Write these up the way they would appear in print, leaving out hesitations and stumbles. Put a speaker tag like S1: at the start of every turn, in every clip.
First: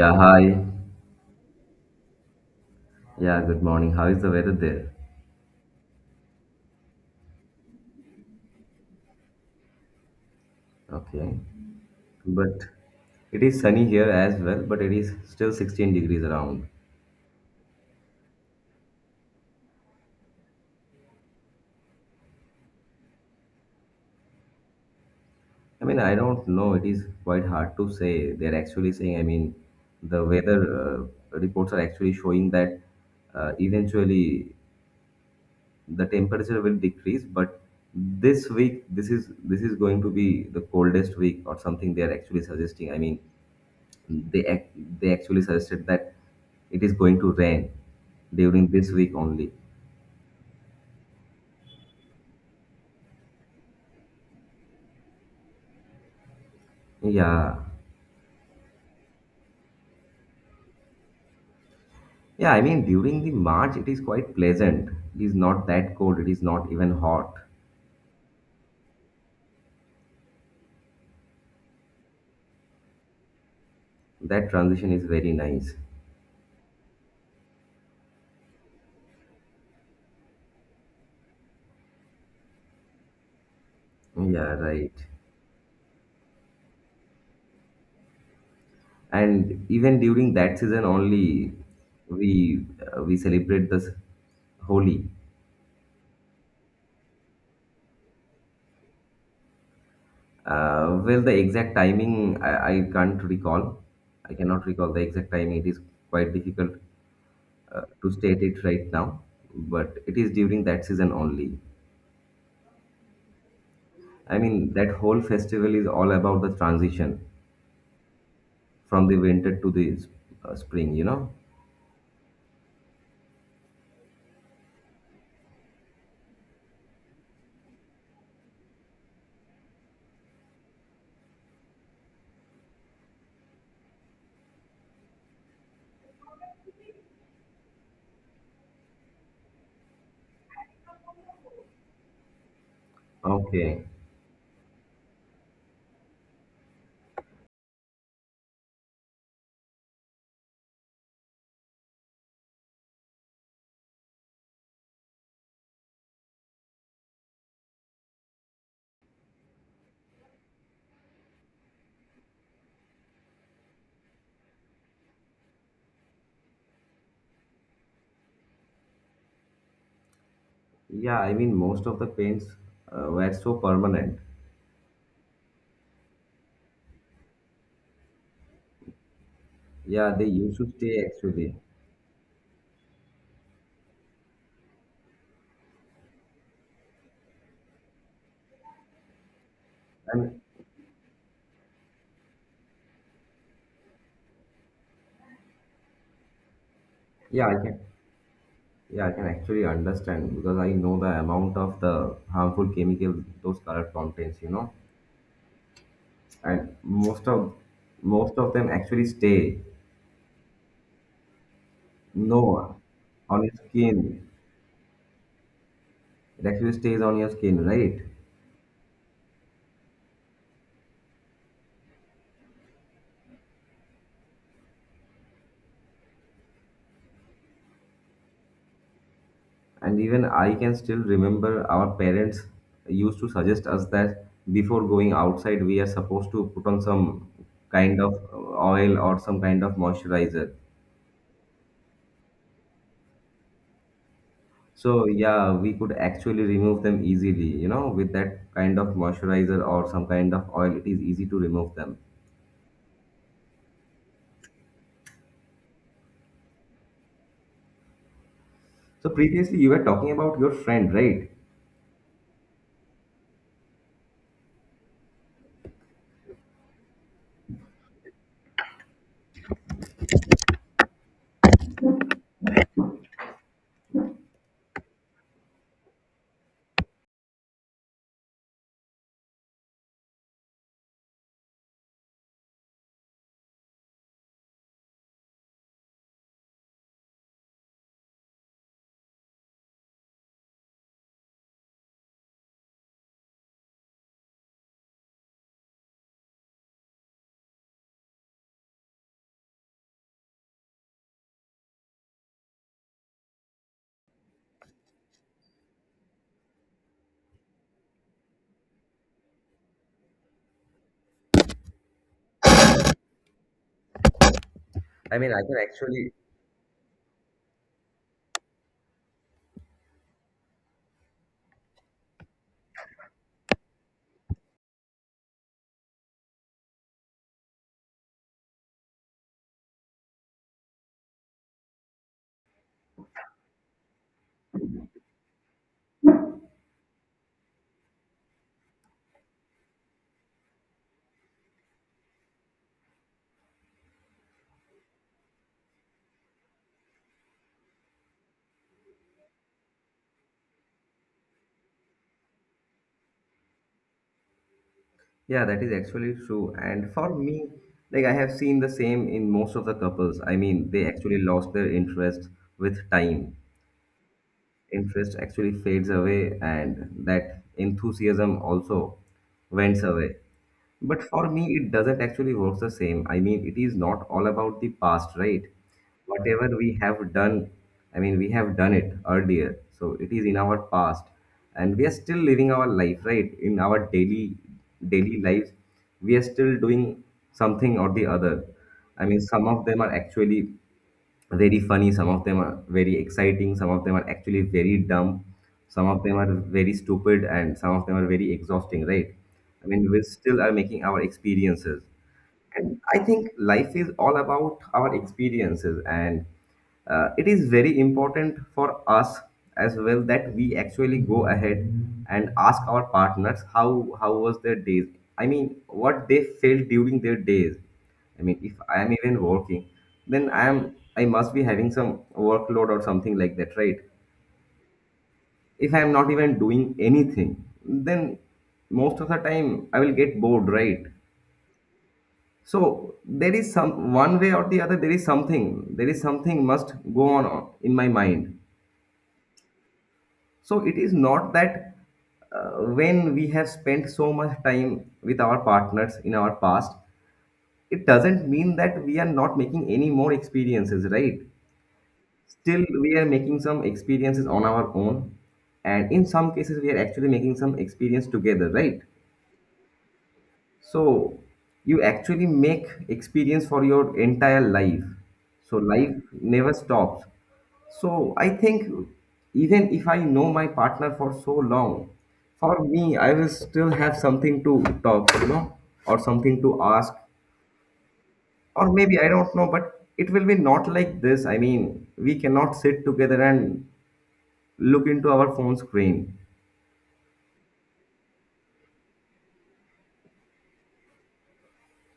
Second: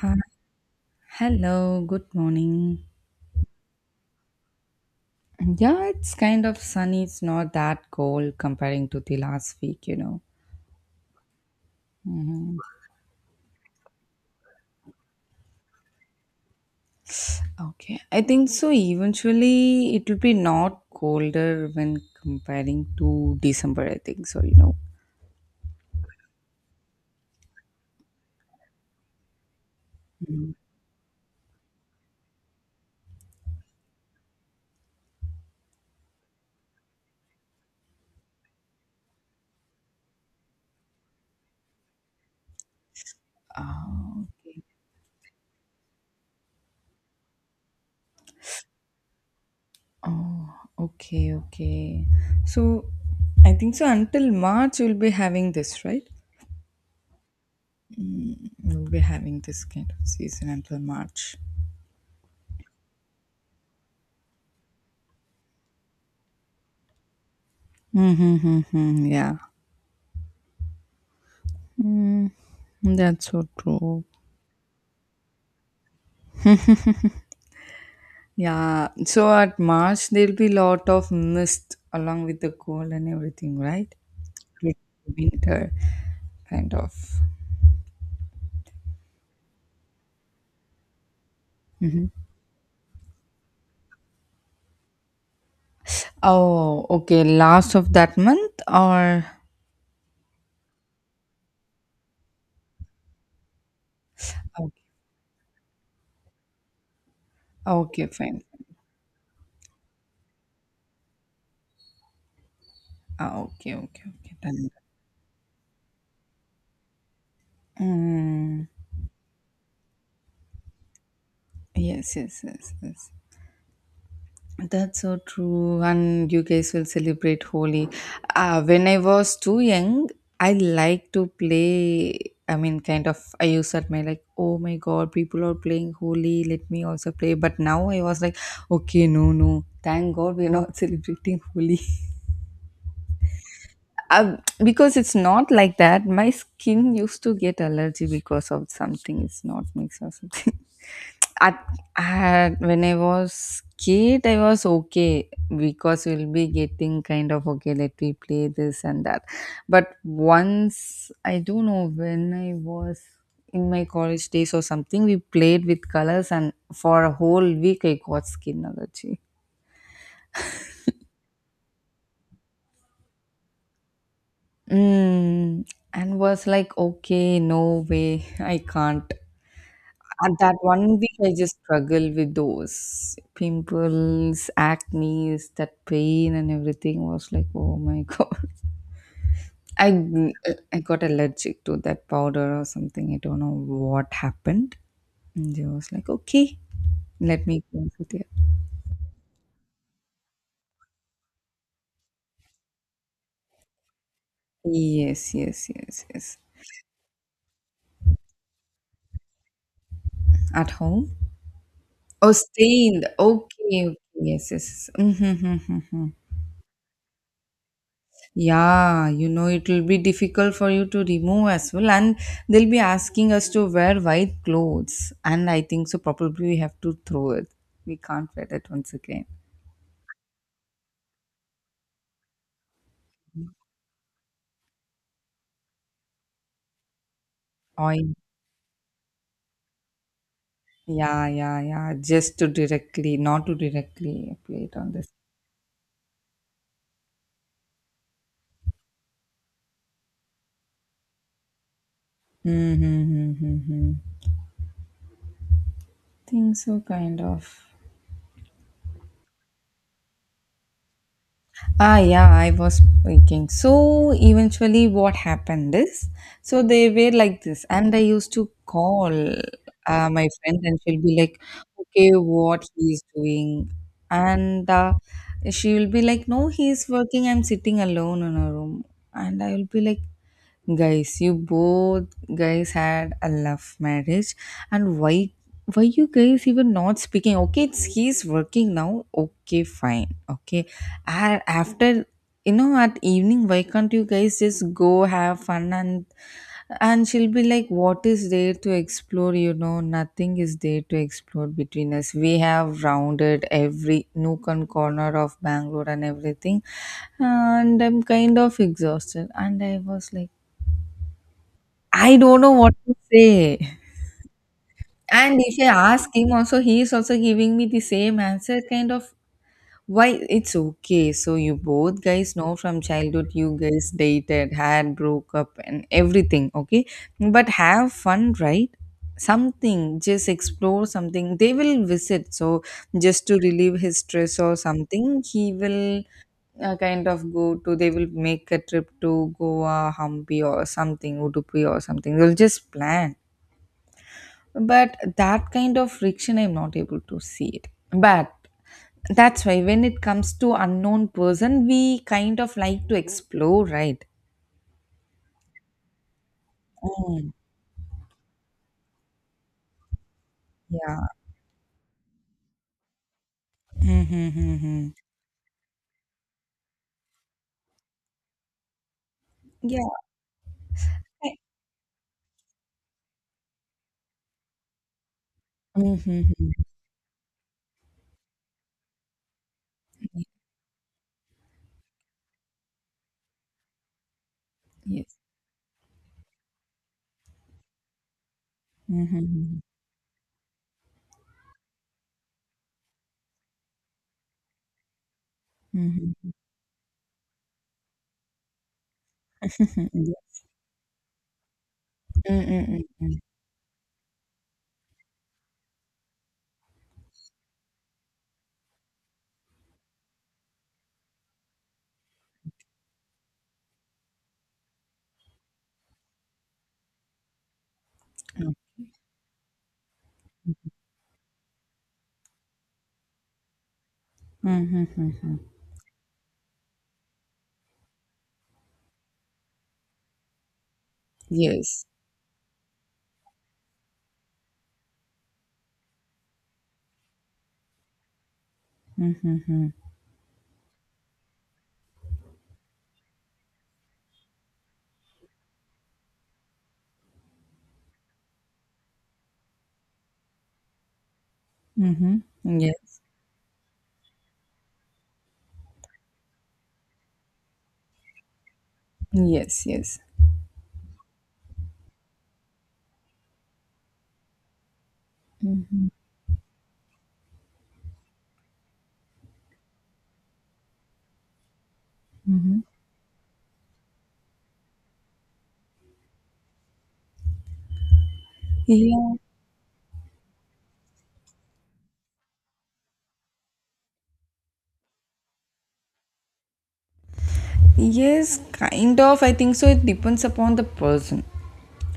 S1: Hi.
S2: hi.
S1: Hello, good morning.
S2: Yeah, good morning. How is the weather there?
S1: Yeah, it's kind of sunny. It's not that cold comparing to the last week.
S2: Okay.
S1: Hmm.
S2: But it is sunny here as well, but it is still 16 degrees around.
S1: Okay, I think so. Eventually, it will be not colder when comparing to December, I think so.
S2: I don't know. It is quite hard to say. They're actually saying, the
S1: Mhm.
S2: weather reports are actually showing that eventually the temperature will decrease, but this week, this is going to be the coldest week or something they are actually suggesting.
S1: Ah,
S2: They
S1: okay.
S2: ac- they actually suggested that it is going to rain during this week only.
S1: Oh, okay, okay. So, I think so until March, we'll be having this, right?
S2: Yeah.
S1: Mm, We'll be having this kind of season until March.
S2: Yeah, I mean during the March it is quite pleasant. It is not that cold, it is not even hot.
S1: Mm-hmm, yeah. Mm, that's so true.
S2: That transition is very nice.
S1: Yeah. So at March there'll be lot of mist along with the cold and everything, right?
S2: Yeah,
S1: With
S2: right.
S1: winter kind of.
S2: And even during that season only we we celebrate this Holi.
S1: Oh, okay. Last of that month or
S2: Well, the exact timing I can't recall. I cannot
S1: okay,
S2: recall the exact timing. It is quite difficult
S1: okay,
S2: to
S1: fine.
S2: state it right now, but it is during that season only.
S1: Ah, okay, okay, okay. Done.
S2: That whole festival is all about the transition
S1: Mm,
S2: from the winter to the spring, you know?
S1: yes, yes, yes, yes. That's so true, and you guys will celebrate Holi. When I was too young, I like to play. I mean, kind of, I used to admire, like, oh my god, people are playing Holi, let me also play. But now I was like, okay, no, no, thank god we're not celebrating Holi.
S2: Okay.
S1: Uh, because it's not like that. My skin used to get allergy because of something, it's not mixed or something. I, I when I was kid, I was okay. Because we'll be getting kind of okay. Let me play this and that. But once I don't know when I was in my college days or something, we played with colors, and for a whole week I got skin allergy.
S2: Yeah, most of the paints were so permanent.
S1: Mm, and was like, okay, no way, I can't.
S2: Yeah, they
S1: At that
S2: used to
S1: one
S2: stay
S1: week, I
S2: actually.
S1: just struggle with those pimples, acne, that pain, and everything was like, oh my god. I
S2: And
S1: I got allergic to that powder or something. I don't know what happened. And I was like, okay, let
S2: yeah,
S1: me go with it.
S2: yeah, I can actually understand because I know the amount of the harmful chemical those color contains, you know?
S1: Yes, yes, yes, yes.
S2: And most of them actually stay.
S1: At home? Oh,
S2: No,
S1: stained.
S2: on your
S1: Okay, okay.
S2: skin.
S1: Yes, yes, yes. Mm-hmm. Mm-hmm, mm-hmm.
S2: It actually stays on your skin, right?
S1: Yeah, it will be difficult for you to remove as well, and they'll be asking us to wear white clothes. And I think so, probably we have to throw it. We can't wear it once again.
S2: And even I can still remember our parents used to suggest us that before going outside, we are supposed to put on some kind
S1: Oil.
S2: of oil or some kind of moisturizer.
S1: Yeah, yeah, yeah. Just to directly, not to directly play it on this.
S2: So, yeah, we could actually remove them easily, you know, with that kind of moisturizer or some kind of oil, it is easy to remove them.
S1: Mm-hmm, mm-hmm. Mm-hmm. Think so, kind of.
S2: So, previously, you were talking about your friend, right?
S1: Ah, yeah, I was thinking. So eventually, what happened is, so they were like this, and I used to call my friend, and she'll be like, "Okay, what he's doing," and she will be like, "No, he's working. I'm sitting alone in a room," and I will be like, "Guys, you both guys had a love marriage, and why you guys even not speaking, okay, it's he's working now, okay, fine, okay, and after, you know, at evening, why can't you guys just go have fun?" And she'll be like, "What is there to explore? You know, nothing is there to explore between us. We have rounded every nook and corner of bangalore and everything, and I'm kind of exhausted." And I was like, I don't know what to say.
S2: I mean,
S1: And
S2: I can
S1: if I ask
S2: actually
S1: him also, he is also giving me the same answer, kind of why it's okay. So you both guys know from childhood you guys dated, had broke up and everything, okay? But have fun, right? Something, just explore something. They will visit. So just to relieve his stress or something, he will kind of go to they will make a trip to Goa, Hampi or something, Udupi or something. They'll just plan, but that kind of friction I'm not able to see it. But that's why when it comes to unknown person, we kind of like to explore, right?
S2: Yeah, that is actually true. And for
S1: Mm.
S2: me, like I have seen the same in most of the couples. They
S1: Yeah.
S2: actually lost their interest with time.
S1: Mm-hmm.
S2: Interest actually fades away, and that enthusiasm also went
S1: Yeah.
S2: away. But for
S1: I-
S2: me, it doesn't actually work the same. It is not all about the past, right?
S1: Mm-hmm.
S2: Whatever we have done, we have done it earlier. So it is in our past. And we are still living our life, right? In our daily
S1: Yes.
S2: daily lives, we are still doing something or the other. Some
S1: Mm-hmm.
S2: of them are actually very funny, some of them are very exciting, some of them are actually very dumb, some of them
S1: Mm-hmm.
S2: are very stupid, and some of them are very exhausting, right? I mean, we
S1: Mm.
S2: still are making our experiences, and I think life is all about our experiences, and it is very important for us as well that we actually go ahead and ask our partners how was their days. What they felt during their days. If I am even working, then I must be having some workload or something like that, right?
S1: Mm-hmm.
S2: If I am not even doing anything, then most of the time I will get bored, right?
S1: Yes.
S2: So there is some one way or the other, there is something must go on in my mind.
S1: Mm-hmm.
S2: So it is not that uh, when we have spent so much time with our partners in our past, it doesn't mean that we are not making any more experiences, right?
S1: Mm-hmm.
S2: Still, we
S1: Yes,
S2: are making some experiences on our own, and in some cases, we are actually making some experience together, right?
S1: yes, yes.
S2: So you actually make experience for your entire life. So life never stops. So I think even if I know my partner for so long, for me I will still have something to talk, you know, or something to ask. Or maybe I
S1: Yeah.
S2: don't know, but it will be not like this. We cannot sit together and look into our phone screen.
S1: Yes, kind of. I think so. It depends upon the person,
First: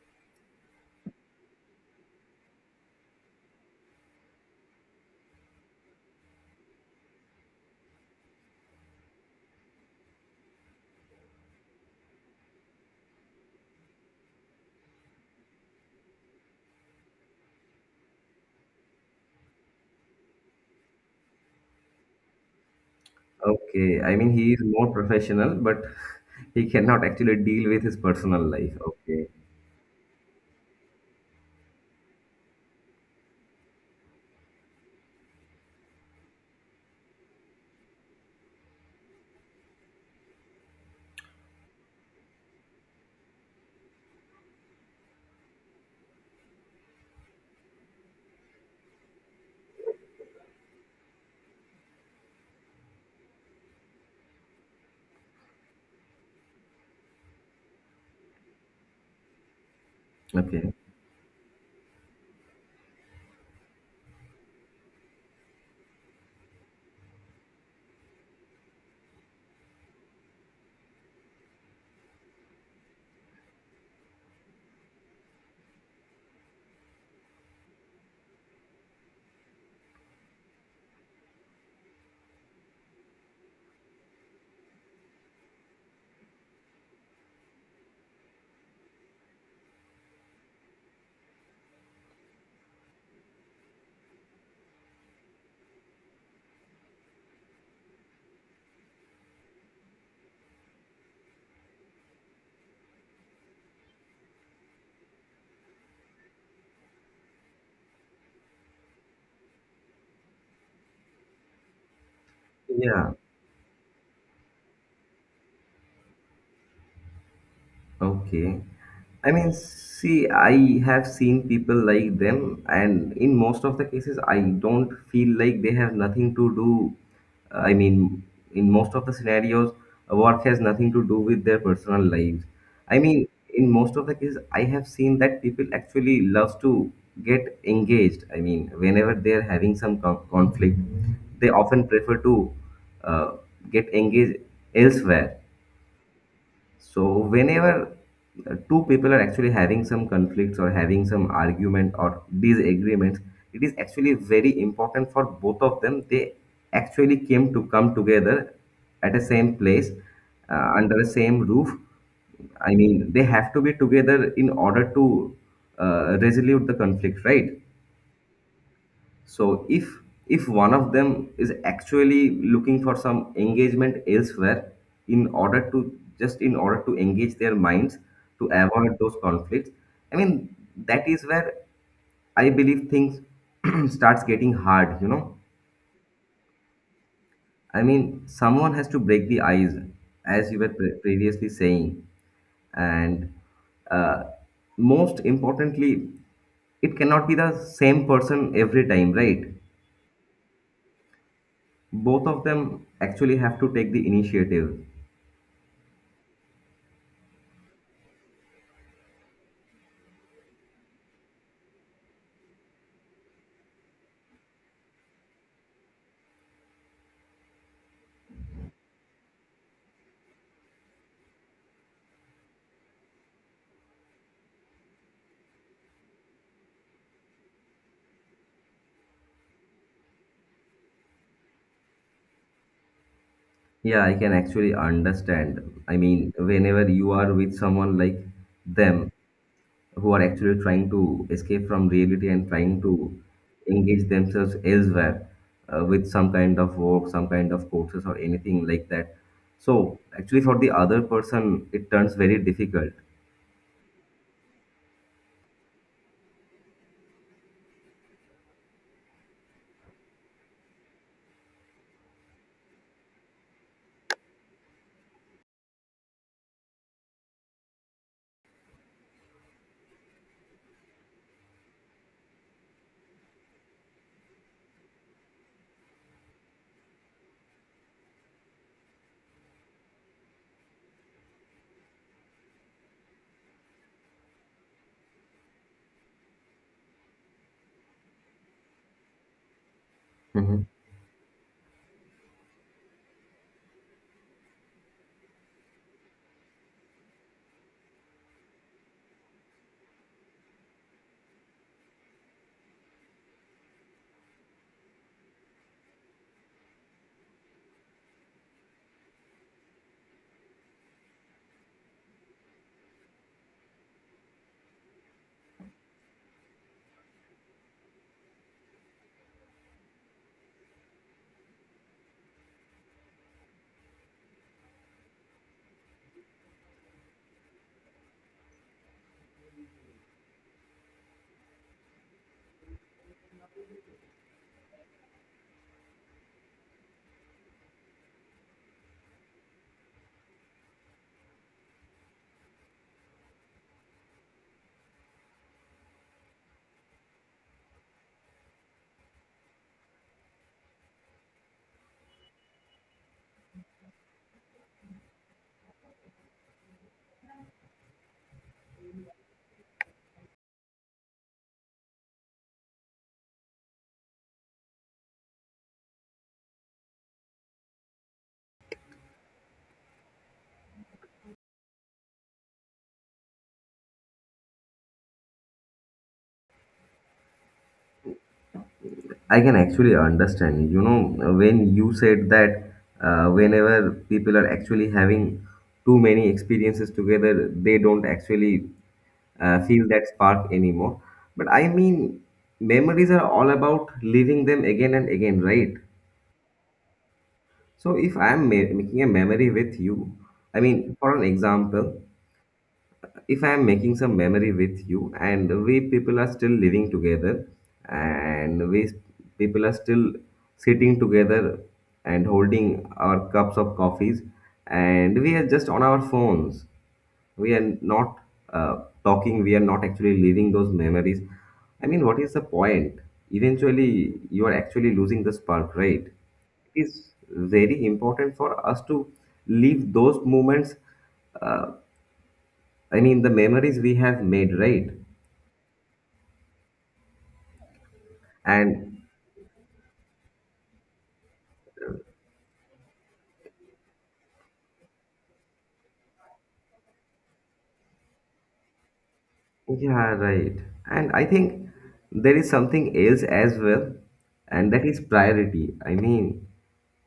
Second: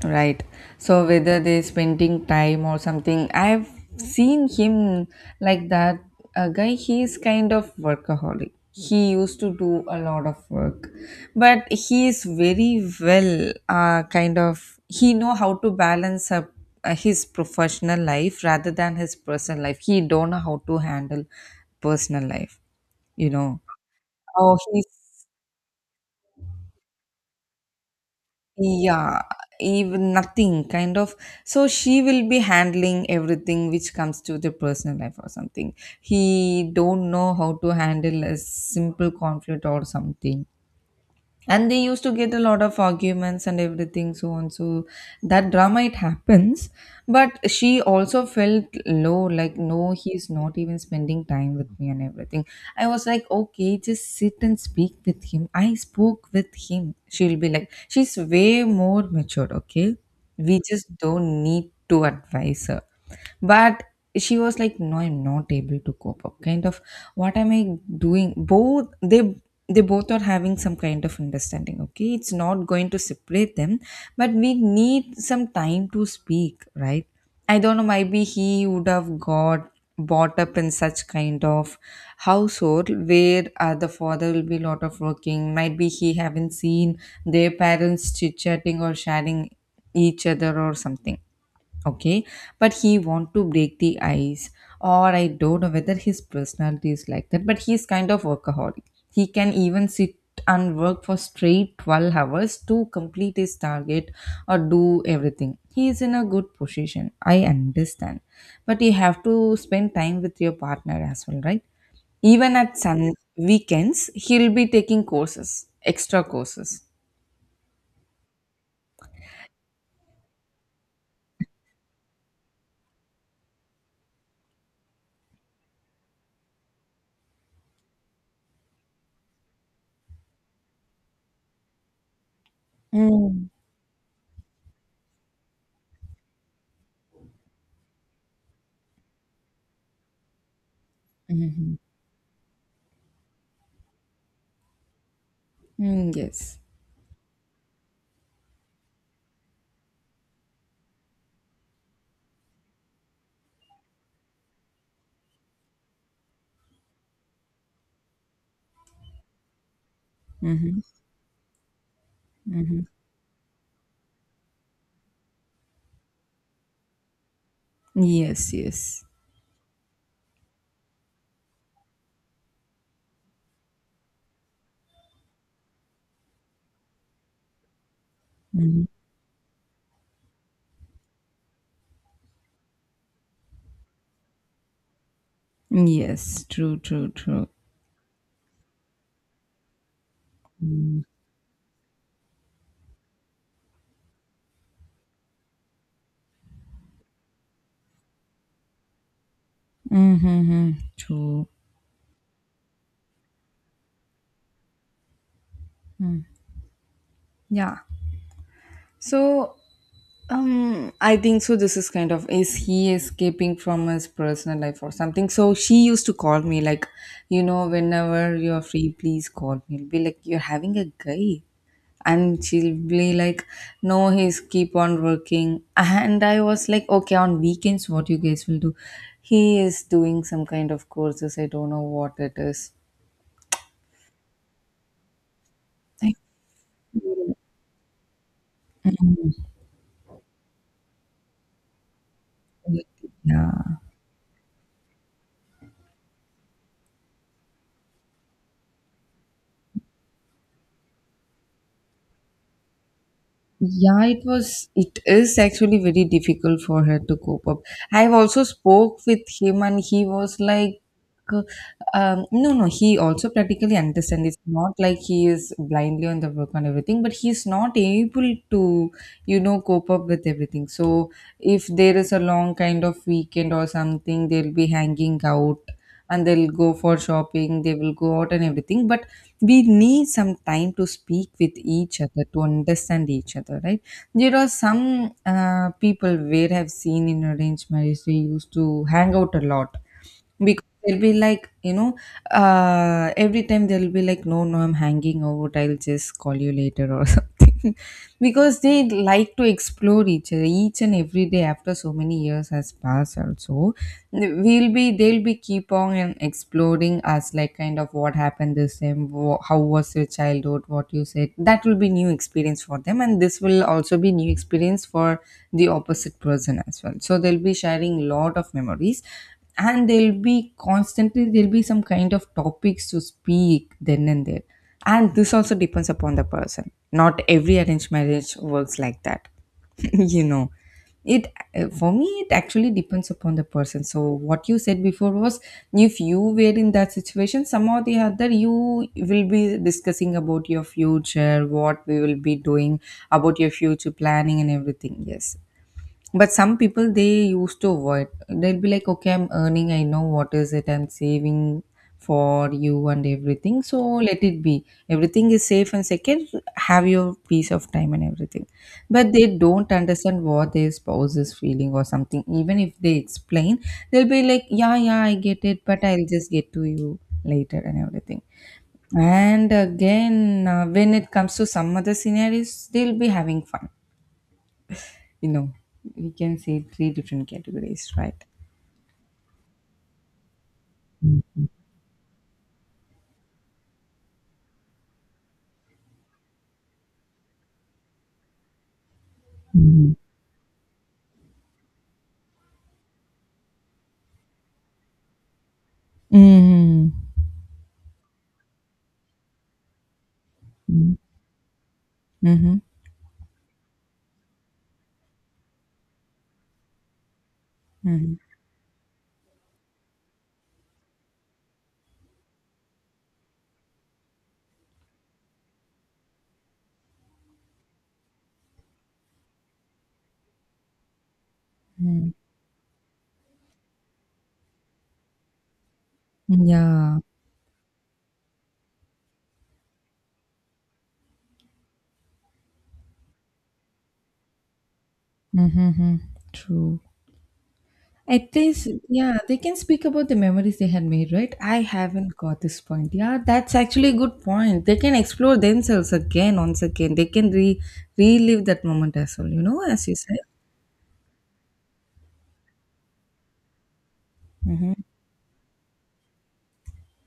S1: right? So whether they're spending time or something, I've seen him like that. A guy, he is kind of workaholic. He used to do a lot of work, but he is very well, kind of. He know how to balance up his professional life rather than his personal life. He don't know how to handle personal life. You know.
S2: Okay, I mean he
S1: Oh,
S2: is
S1: he's.
S2: more professional, but he cannot actually deal with his personal life.
S1: Yeah,
S2: Okay.
S1: even nothing kind of. So she will be handling everything which comes to the personal life or something. He don't know how to handle a simple conflict or something, and they used to get a lot of arguments and everything, so on. So that drama it happens, but she also felt low like, no, he's not even spending time with me and everything. I was like, okay, just sit and speak with him. I spoke with him. She'll be like, she's way more matured. Okay, we
S2: Okay.
S1: just don't need to advise her. But she was like, no, I'm not able to cope up kind of. What am I doing? Both they both are having some kind of understanding, okay? It's not going to separate them, but we need some time to speak, right? I don't know, maybe he would have got brought up in such kind of household where the father will be a lot of working. Might be he haven't seen their parents chit chatting or sharing each other or something. Okay, but he want to break the ice, or I don't know whether his personality is like that, but he's kind of workaholic. He can even sit and work for straight 12 hours to complete his target or do everything. He is in a good position, I understand, but you have to spend time with your partner as well, right? Even at
S2: Yeah.
S1: sun weekends he'll be taking courses, extra courses.
S2: Okay. See, I have seen people like them, and in most of the cases, I don't feel like they have nothing to do. I mean, in most of the scenarios, work has nothing to do with their personal lives. I mean,
S1: Mm.
S2: in most of the cases, I have seen that people actually love to get engaged. Whenever they are having some conflict, they
S1: Mm-hmm.
S2: often prefer to uh, get engaged elsewhere.
S1: Mm, yes.
S2: So whenever two people are actually having some conflicts or having some argument or disagreements, it is actually very important for both of them. They actually came to come together at the same place
S1: Mm-hmm.
S2: under the same roof.
S1: Mm-hmm.
S2: They have to be together in order to resolve the conflict, right?
S1: Yes, yes.
S2: So if one of them is actually looking for some engagement elsewhere in order to engage their minds to
S1: Mhm.
S2: avoid those conflicts, I mean that is where I believe things starts getting hard, you know.
S1: Yes, true, true, true.
S2: I mean someone has to break the ice as you were previously saying, and uh, most importantly it cannot be the same person every time, right?
S1: Mm-hmm, true.
S2: Both of them actually have to take the initiative.
S1: Yeah. So, I think so. This is kind of, is he escaping from his personal life or something? So she used to call me like, whenever you're free, please call me. It'll be like, you're having a guy, and she'll be like, no, he's keep on working. And I was like, okay, on weekends, what you guys will do? He is doing some kind of courses. I don't know what it is.
S2: Yeah, I can actually understand. I
S1: I
S2: mean whenever you are with someone like them who are actually trying to escape from reality and trying to
S1: Yeah.
S2: engage themselves elsewhere with some kind of work, some kind of courses or anything like that, so actually for the other person it turns very difficult.
S1: Yeah, it is actually very difficult for her to cope up. I've also spoke with him and he was like uh, no, no, he also practically understand. It's not like he is blindly on the work and everything, but he's not able to, cope up with everything. So if there is a long kind of weekend or something, they'll be hanging out, and they'll go for shopping, they will go out and everything. But we need some time to speak with each other to understand each other, right? There are some people where I've seen in arranged marriage, they used to hang out a lot, because they'll be like, every time they'll be like, no, no, I'm hanging out, I'll just call you later or something. Because they like to explore each other each and every day, after so many years has passed also, we'll be they'll be keep on and exploring us like kind of what happened this time, how was your childhood, what you said. That will be new experience for them, and this will also be new experience for the opposite person as well. So they'll be sharing lot of memories, and there'll be constantly, there'll be some kind of topics to speak then and there. And this also depends upon the person, not every arranged marriage works like that, you know. It For me it actually depends upon the person. So what you said before was, if you were in that situation somehow or the other, you will be discussing about your future, what we will be doing about your future planning and everything, yes. But some people they used to avoid. They'll be like, okay, I'm earning, I know what is it, I'm saving for you and everything. So let it be. Everything is safe, and second, have your peace of time and everything. But they don't understand what their spouse is feeling or something. Even if they explain, they'll be like, yeah, yeah, I get it, but I'll just get to you later and everything. And again, when it comes to some other scenarios, they'll be having fun, you know, we can say three different categories, right?
S2: I can actually understand. You know, when you said that whenever people are actually having too many experiences together, they don't actually feel
S1: Mhm.
S2: that spark anymore. But memories are all about living them again and again, right?
S1: Mm.
S2: So if I am making a memory with you, for an example,
S1: Mhm.
S2: if I am making some memory with you, and we people are still living together,
S1: Mm-hmm.
S2: and people are still sitting together and holding our cups of coffees, and we are just on our phones. We are not uh, talking. We are not actually living those memories.
S1: Mm-hmm.
S2: What is the point? Eventually, you are actually losing the spark, right? It
S1: Yeah.
S2: is very important for us to leave those moments uh, the memories we have made, right?
S1: Mm-hmm. True. At least,
S2: And
S1: yeah, they can speak about the memories they had made, right? I haven't got this point. Yeah, that's actually a good point. They can explore themselves again, once again. They can re relive that moment as well, as you
S2: yeah,
S1: said.
S2: right. And I think there is something else as well, and that is priority.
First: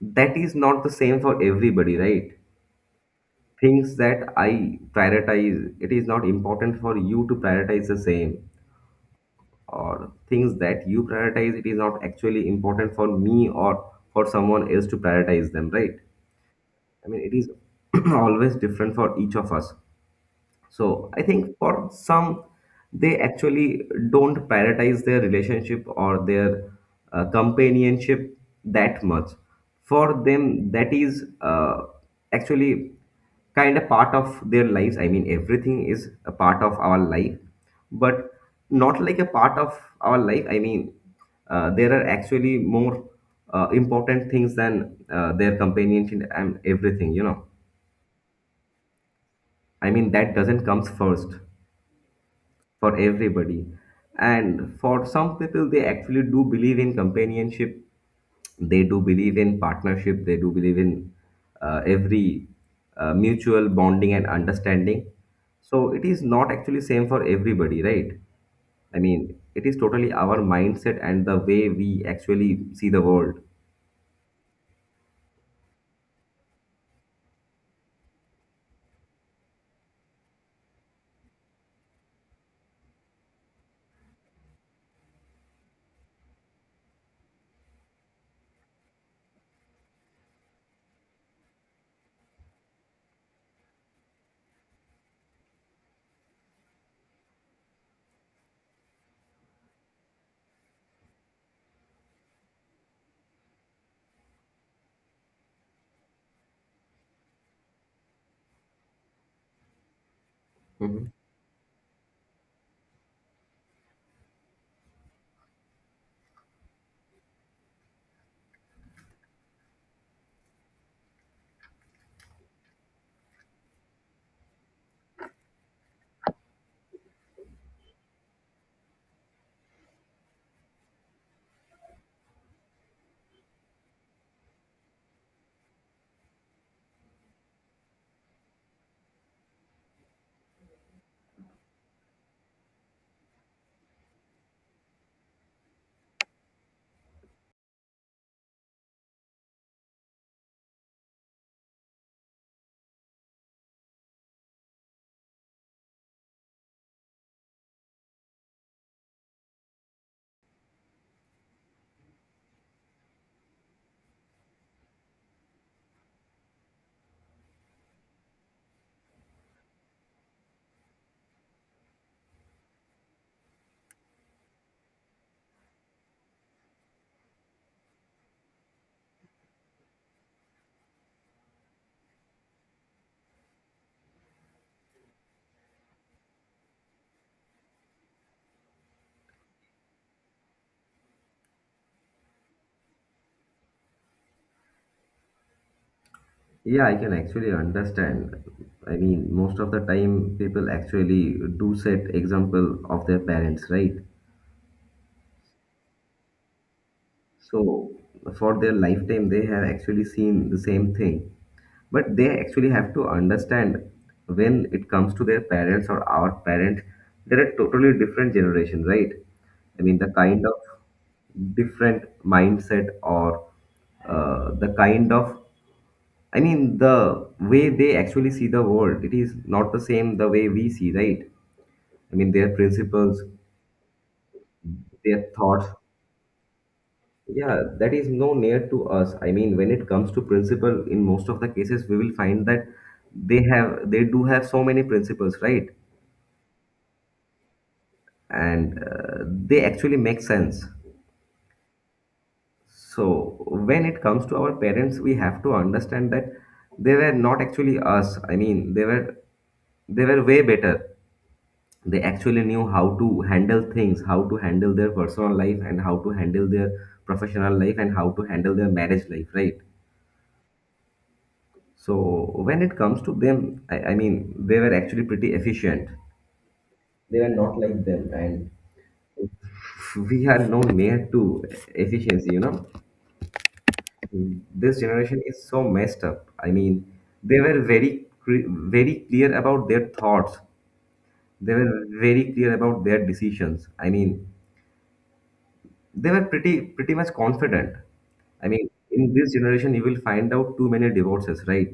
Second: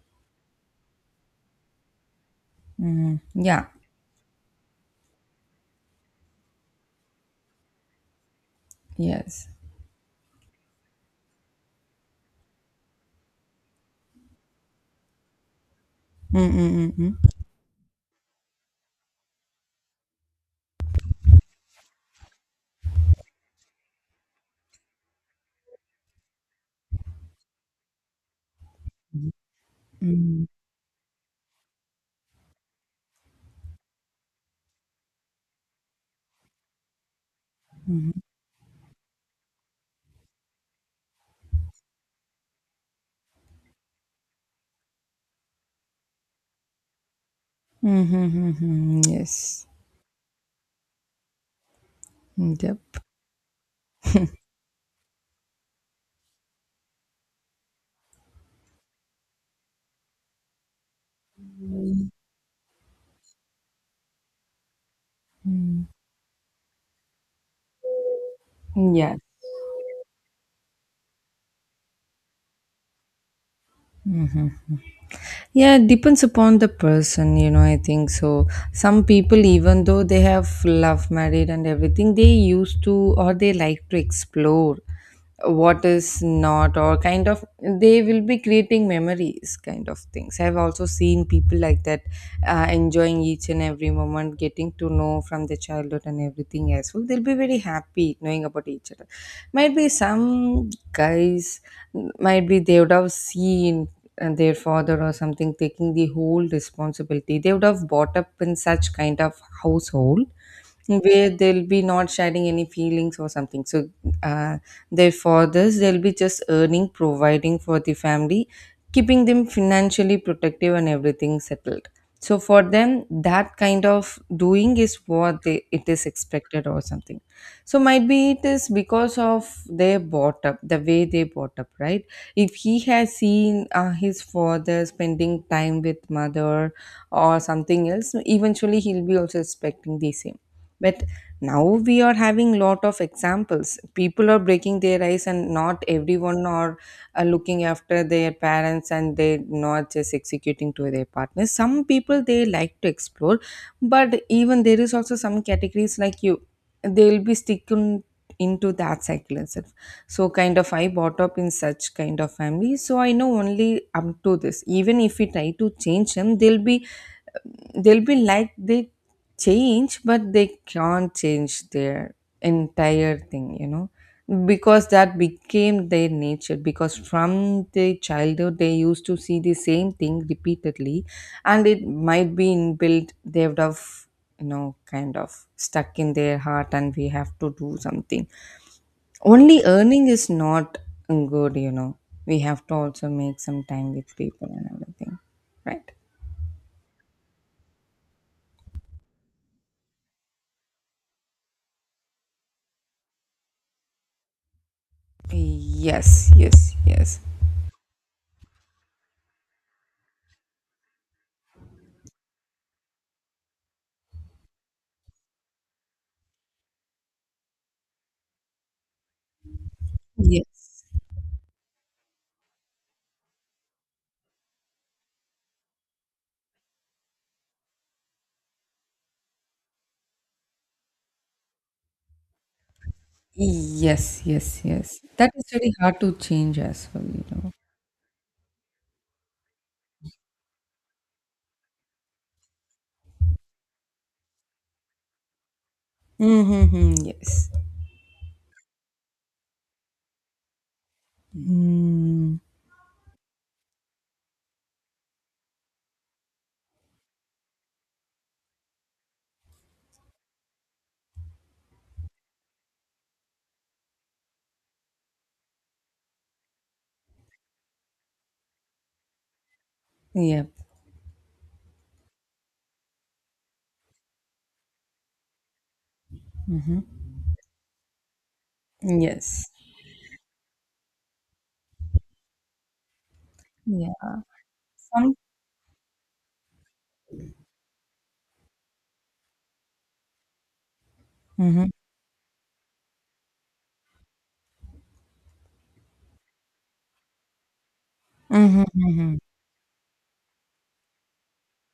S2: That is not the same for everybody, right?
S1: Mm. Yeah.
S2: Things that I prioritize, it is not important for you to prioritize the same,
S1: Yes.
S2: or things that you prioritize, it is not actually important for me or for someone else to prioritize them, right?
S1: Mm-mm-mm-mm.
S2: It is always different for each of us. So I think for some, they actually don't prioritize their relationship or their companionship that
S1: Mhm.
S2: much. For
S1: Mm-hmm.
S2: them, that is actually kind of part of their lives. Everything is a part of our life,
S1: Mm-hmm.
S2: but not like a part of our life. There are actually more important things than their companionship and everything, you know.
S1: Mm-hmm. Mm-hmm. Mm-hmm. Yes.
S2: That doesn't comes first
S1: Mm-hmm.
S2: for
S1: Yep.
S2: everybody. And for some people, they actually do believe in companionship. They do believe in partnership. They do believe in every mutual bonding and understanding. So it is not actually same for everybody, right?
S1: Yeah.
S2: It is totally our mindset and the way we actually see the world.
S1: Yeah, it depends upon the person, I think so. Some people, even though they have love married and everything, they used to or they like to explore. What is not or kind of they will be creating memories kind of things. I've also seen people like that, enjoying each and every moment, getting to know from their childhood and everything as well. They'll be very happy knowing about each other. Might be some guys, might be they would have seen their father or something taking the whole responsibility. They would have brought up in such kind of household
S2: hmm
S1: where they'll be not sharing any feelings or something. So uh, therefore this, they'll be just earning, providing for the family, keeping them financially protective and everything settled. So for them that kind of doing is what they, it is expected or something. So might be it is because of they brought up, the way they brought up, right? If he has seen his father spending time with mother or something else, eventually he'll be also expecting the same. But now we are having lot of examples. People are breaking their eyes and not everyone are looking after their parents, and they not just executing to their partners. Some people they like to explore. But even there is also some categories like you, they'll be sticking into that cycle itself. So kind of I brought up in such kind of family, so I know only up to this. Even if we try to change them, they'll be like they change, but they can't change their entire thing, you know, because that became their nature, because from the childhood they used to see the same thing repeatedly. And it might be inbuilt. They would have, you know, kind of stuck in their heart. And we have to do something. Only earning is not good, you know. We have to also make some time with people and everything, right?
S2: Yeah, I can actually understand. Most of the time people actually do set example of their parents, right?
S1: Yes, yes, yes,
S2: So for their lifetime, they have actually seen the same thing. But they actually have to understand when it comes to their parents or our parents, they're a totally different generation, right? The kind of
S1: yes.
S2: different mindset or the kind of, the way they actually see the world, it is not the same the way we see, right? Their principles,
S1: Yes, yes, yes.
S2: their
S1: That is
S2: thoughts,
S1: really hard to change as well, you know.
S2: yeah, that is no near to us. When it comes to principle, in most of the cases, we will find that they do have so many principles, right?
S1: Mm-hmm, yes.
S2: And they actually make sense.
S1: Mm,
S2: So when it comes to our parents, we have to understand that they were not actually us. They were way better. They actually knew how to handle things, how to handle their personal life, and how to handle their professional life, and how to handle their marriage life, right?
S1: yep.
S2: So when it comes to them, I mean, they were actually pretty efficient.
S1: Mm-hmm.
S2: They were not like them, and
S1: Yes.
S2: we are no near to efficiency. You know,
S1: Yeah.
S2: this
S1: Some.
S2: generation is so messed up. I mean, they were very clear about their thoughts. They
S1: Mm-hmm.
S2: were very clear about their decisions. I mean, they were pretty much confident. I
S1: Mm-hmm,
S2: mean, in
S1: mm-hmm.
S2: this generation you will find out too many divorces, right?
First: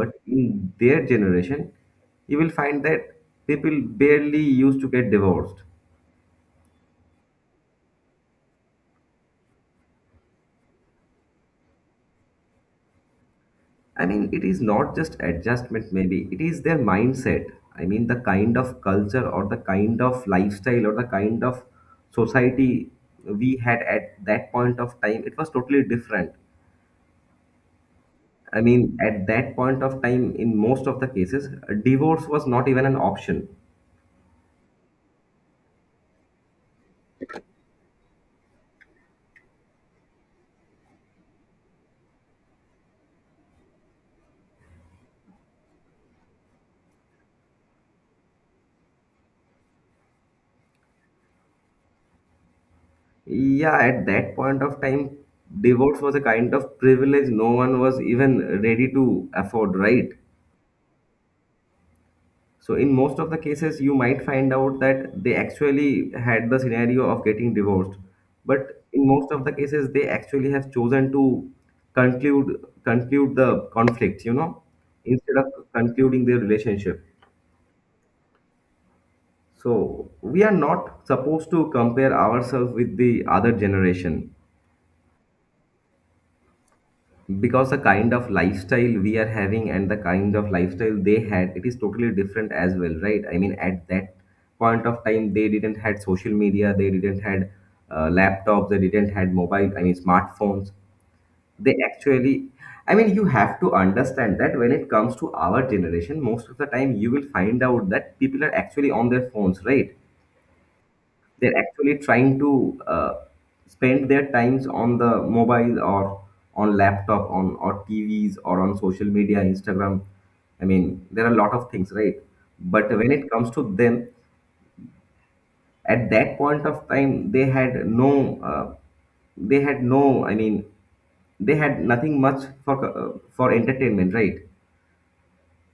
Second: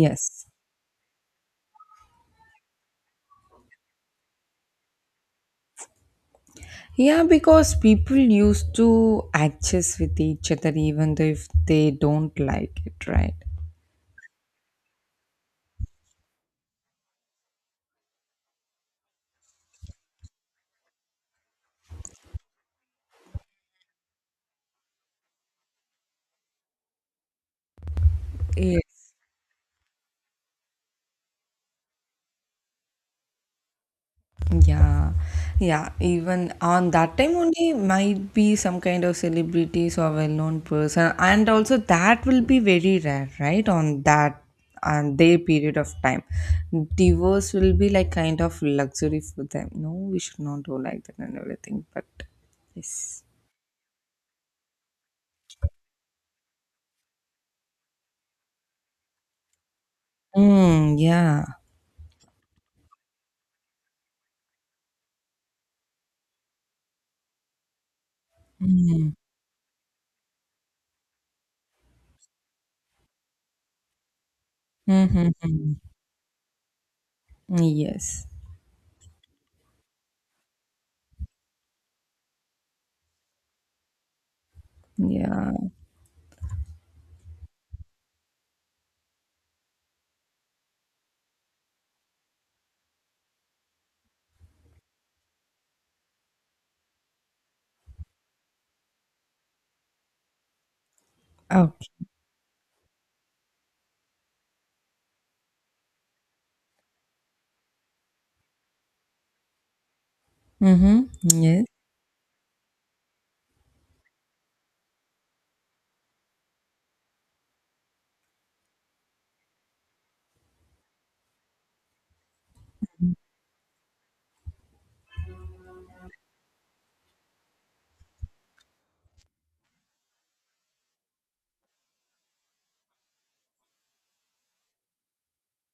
S2: But in their generation you will find that people barely used to get divorced.
S1: Yeah, because people used to adjust with each other even though if they don't like it, right?
S2: I mean, it is not just adjustment, maybe it is their mindset. I mean, the kind of culture or the kind of lifestyle or the kind of society we had at that point of time, it was totally different. I mean,
S1: Yes.
S2: at that point of time, in most of the cases, divorce was not even an option.
S1: Yeah, yeah. Even on that time only might be some kind of celebrities or well-known person, and also that will be very rare, right? On that and their period of time, divorce will be like kind of luxury for them. No, we should not do like that and everything. But yes,
S2: Yeah, at that point of time, divorce was a kind of privilege no one was even ready to afford, right?
S1: mm, yeah.
S2: So, in most of the cases, you might find out that they actually had the scenario of getting divorced. But in
S1: Mm-hmm.
S2: most of the cases, they actually have chosen to conclude the conflict, you know, instead of
S1: Mm-hmm.
S2: concluding their relationship.
S1: Yes,
S2: So, we are not supposed to compare ourselves with the other generation,
S1: yeah.
S2: because the kind of lifestyle we are having and the kind of lifestyle they had, it is totally different as well, right? I mean, at that point of time, they didn't had social media, they didn't had laptops, they didn't had mobile, I mean, smartphones. They
S1: Okay.
S2: actually, I mean, you have to understand that when it comes to our generation, most of the time you will find out that people are actually on their phones, right?
S1: Mm-hmm.
S2: They're
S1: Yes.
S2: actually trying to spend their times on the mobile or on laptop on or TVs or on social media, Instagram. I mean, there are a lot of things, right? But when it comes to them, at that point of time they had no uh, they had no, I mean, they had nothing much for entertainment, right?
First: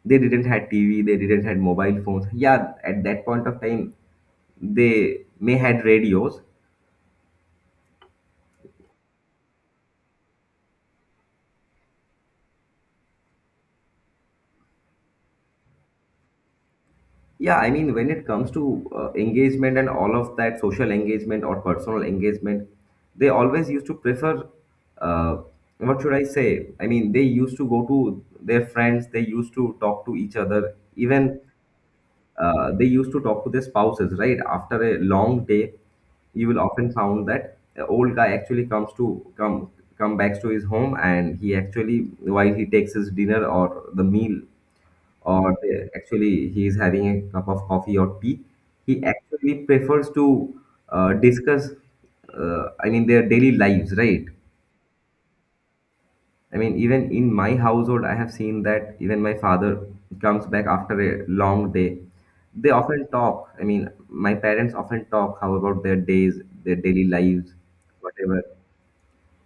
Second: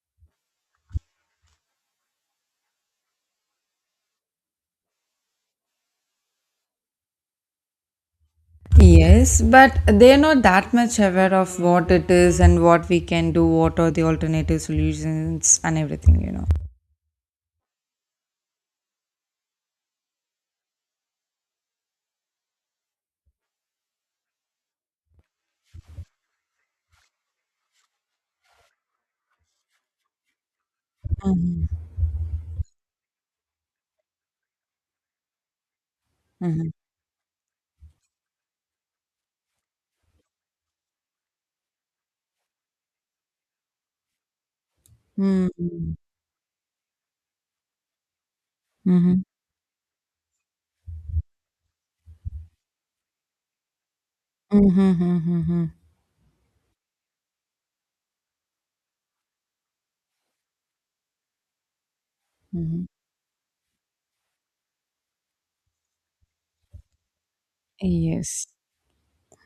S2: They didn't had TV, they didn't had mobile phones. Yeah, at that point of time, they may had radios.
S1: Yes, but they're not that much aware of what it is and what we can do, what are the alternative solutions and everything, you know.
S2: Yeah, I mean, when it comes to engagement and all of that, social engagement or personal engagement, they always used to prefer, uh, what should I say? I mean, they used to go to their friends, they used to talk to each other, even
S1: Mhm,
S2: they used to talk to their spouses, right? After a long day, you will
S1: mhm.
S2: often found that the old guy actually comes to come come back to his home, and he actually, while he takes his dinner or the meal
S1: Mm,
S2: or actually he is having a cup of coffee or tea, he
S1: mhm,
S2: actually prefers to discuss, I mean, their daily lives, right?
S1: mhm, mhm, mhm,
S2: I mean, even in my household, I have seen that even my father comes back after a long day. They
S1: mhm.
S2: often talk. I mean, my parents often talk how about their days, their daily lives, whatever
S1: Yes.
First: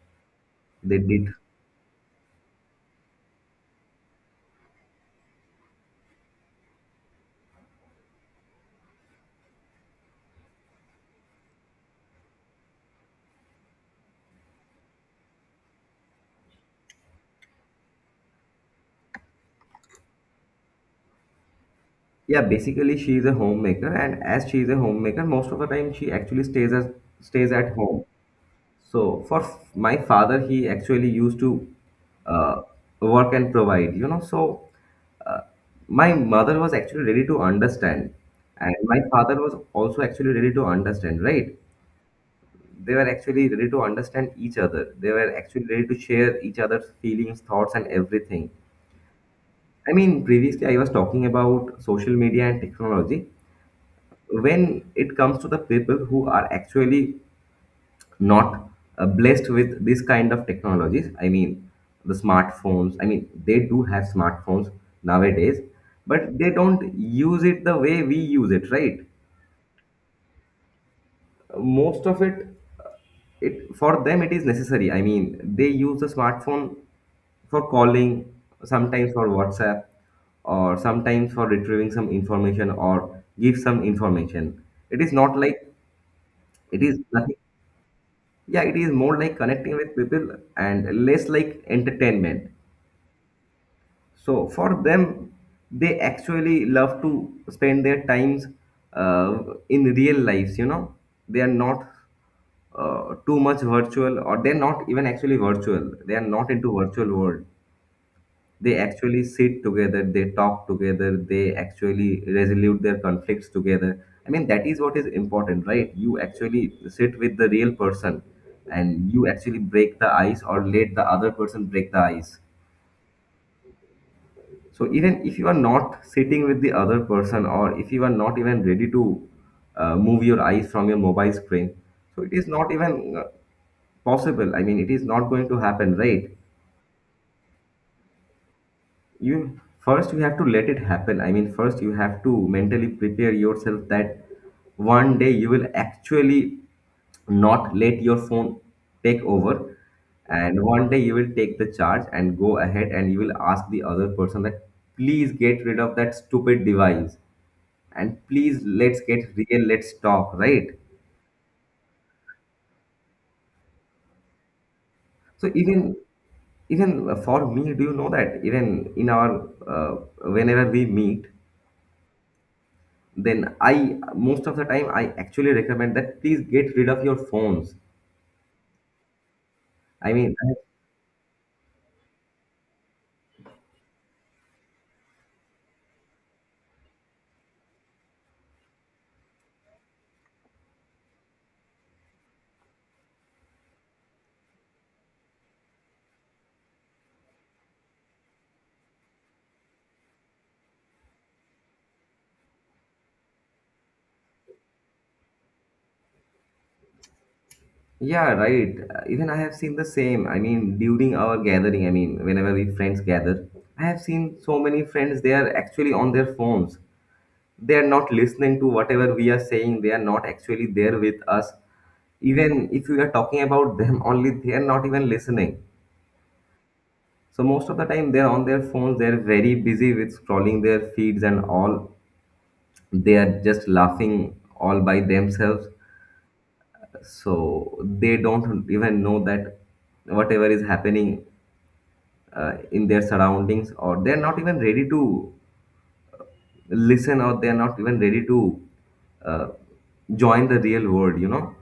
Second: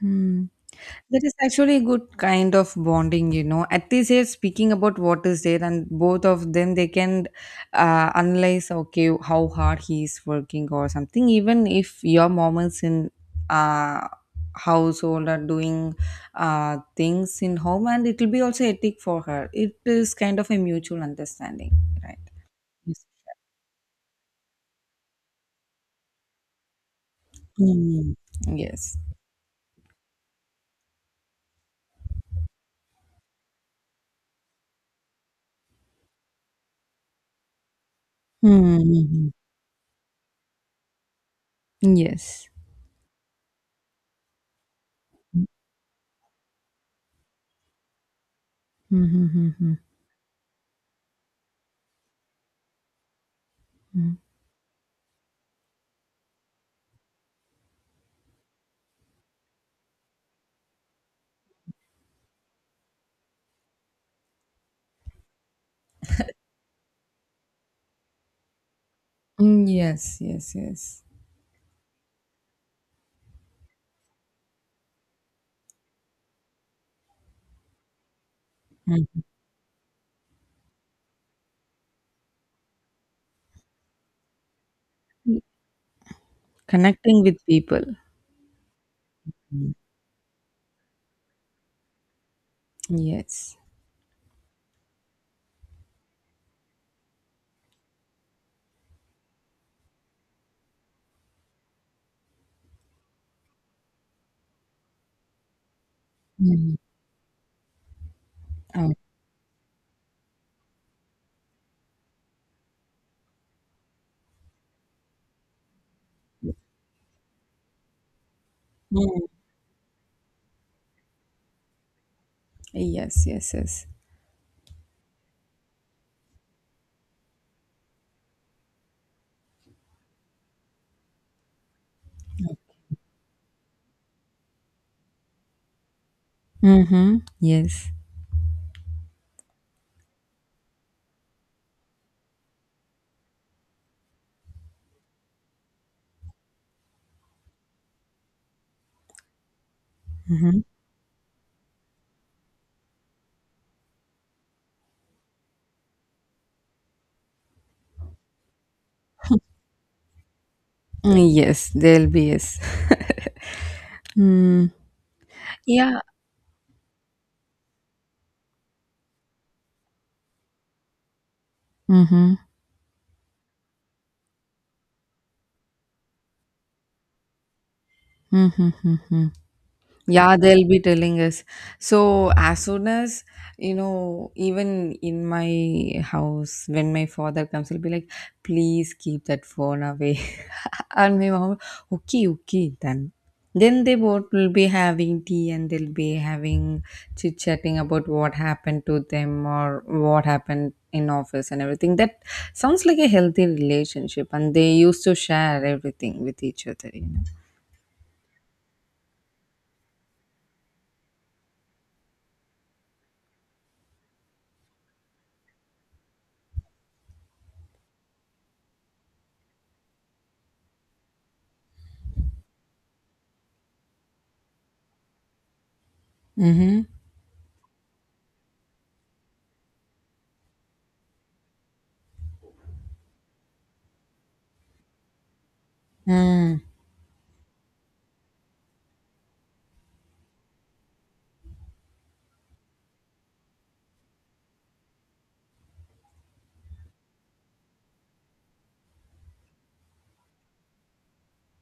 S1: Hmm.
S2: they
S1: That is
S2: did.
S1: actually a good kind of bonding, you know. At this age, speaking about what is there, and both of them they can analyze okay how hard he is working or something. Even if your mom is in uh, household or doing things in home, and it will be also ethic for her. It is kind of a mutual understanding, right?
S2: Yeah, basically
S1: Yes.
S2: she is a homemaker, and as she is a homemaker, most of the time she actually stays at home.
S1: Mm. Yes.
S2: So for my father, he actually used to uh, work and provide, you know. So uh, my mother was actually ready to understand, and my
S1: Mm.
S2: father was also actually ready to understand, right?
S1: Yes.
S2: They were actually ready to understand each other. They were actually ready to share each other's feelings, thoughts, and everything.
S1: Mm-hmm.
S2: I mean, previously I was talking about social media and technology. When it comes to the people who are actually not blessed with this kind of technologies, I mean the smartphones, I mean they do have smartphones nowadays, but they don't use it the way we use it, right?
S1: Yes. Yes. Yes.
S2: Most of it, it for them it is necessary. I mean, they use the smartphone for calling, sometimes
S1: Mm.
S2: for WhatsApp, or sometimes for retrieving some information or give some information. It is not like, it is
S1: Connecting
S2: nothing.
S1: with people.
S2: Yeah, it is more like
S1: Mm.
S2: connecting with people and less like entertainment.
S1: Yes.
S2: So for them, they actually love to spend their times uh, in real lives, you know. They are not too much virtual, or they're not even actually virtual, they are not into
S1: Mm.
S2: virtual world. They
S1: Oh.
S2: actually sit together, they talk together, they actually resolve their conflicts together. I mean, that is what is important, right? You actually sit with the real person and
S1: Mm.
S2: you actually break the ice or let the other person break the ice.
S1: Yes, yes, yes.
S2: So even if you are not sitting with the other person, or if you are not even ready to move your eyes from your mobile screen, so it is not even possible, I mean, it is not going to happen, right?
S1: Mm-hmm. Yes.
S2: You first, you have to let it happen. I mean, first you have to mentally prepare yourself that one day you will actually not let your phone take over, and
S1: Mm-hmm.
S2: one day you will take the charge and go ahead, and you will ask the other person that please get rid of that stupid device, and please let's get real, let's talk, right?
S1: Mm, yes, there'll be yes. Mm.
S2: So even,
S1: Yeah.
S2: even for me, do you know that even in our whenever we meet,
S1: Mm-hmm.
S2: then I, most of the time I actually recommend that please get rid of your phones.
S1: Mm-hmm. Mm-hmm.
S2: I mean,
S1: Yeah,
S2: I-
S1: they'll be telling us. So, as soon as, you know, even in my house, when my father comes, he'll be like, please keep that phone away. And my mom, okay, okay, then. Then they both will be having tea and they'll be having chit chatting about what happened to them or what happened in office and everything. That sounds like a healthy relationship, and they used to share everything with each other, you know.
S2: yeah, right. Even I have seen the same. I mean, during our gathering, I mean, whenever we friends gather, I have seen so many friends, they are actually on their phones. They are not listening to whatever we are saying. They are not actually there with us, even if we are talking about them only, they are not even listening.
S1: Mm-hmm.
S2: So most of the time they're on their phones, they're very busy with scrolling their feeds and all, they are just laughing all by themselves. So they don't even know that whatever is happening in their surroundings, or they're not even ready to listen, or they're not even ready to uh, join the real world, you know.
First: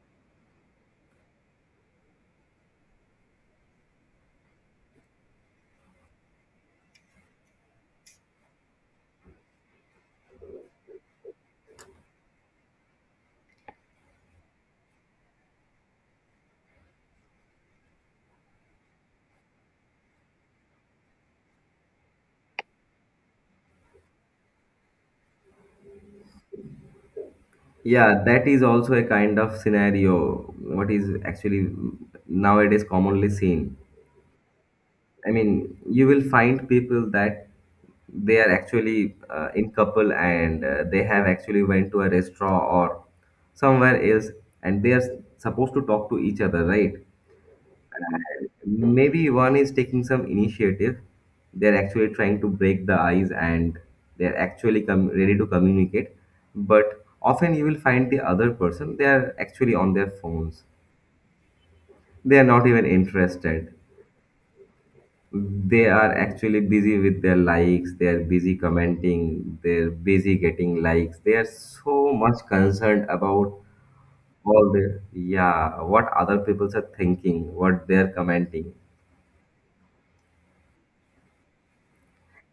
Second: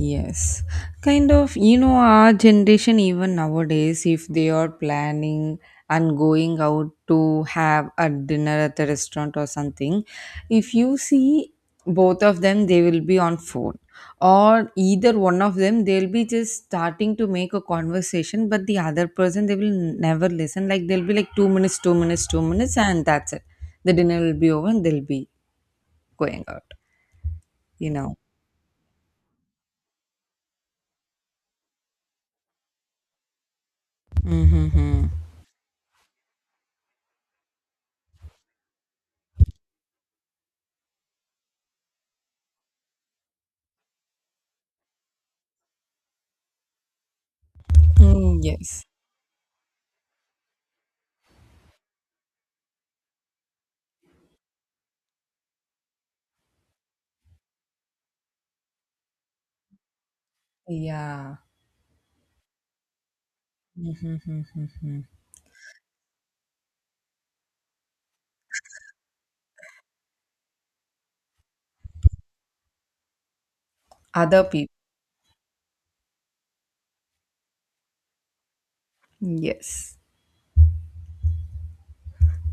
S1: Yes, kind of, you know, our generation, even nowadays, if they are planning and going out to have a dinner at the restaurant or something, if you see both of them, they will be on phone, or either one of them, they'll be just starting to make a conversation, but the other person, they will never listen. Like, they'll be like 2 minutes, 2 minutes, 2 minutes, and that's it. The dinner will be over and they'll be going out, you know.
S2: Yeah, that is also a kind of scenario what is actually nowadays commonly seen.
S1: Mm-hmm.
S2: I mean, you will find people that they are actually in couple, and they have actually went to a restaurant or somewhere else, and they are supposed to talk to each other, right?
S1: Mm, yes.
S2: And maybe one is taking some initiative. They're actually trying to break the ice, and they're actually ready to communicate. But often you will find the other person, they are actually on their phones.
S1: Yeah.
S2: They are not even interested.
S1: Mhm.
S2: They are actually busy with their likes, they are busy commenting, they're busy getting likes, they are so much concerned about
S1: Other
S2: all
S1: people.
S2: the, yeah, what other people are thinking, what they're commenting,
S1: Yes.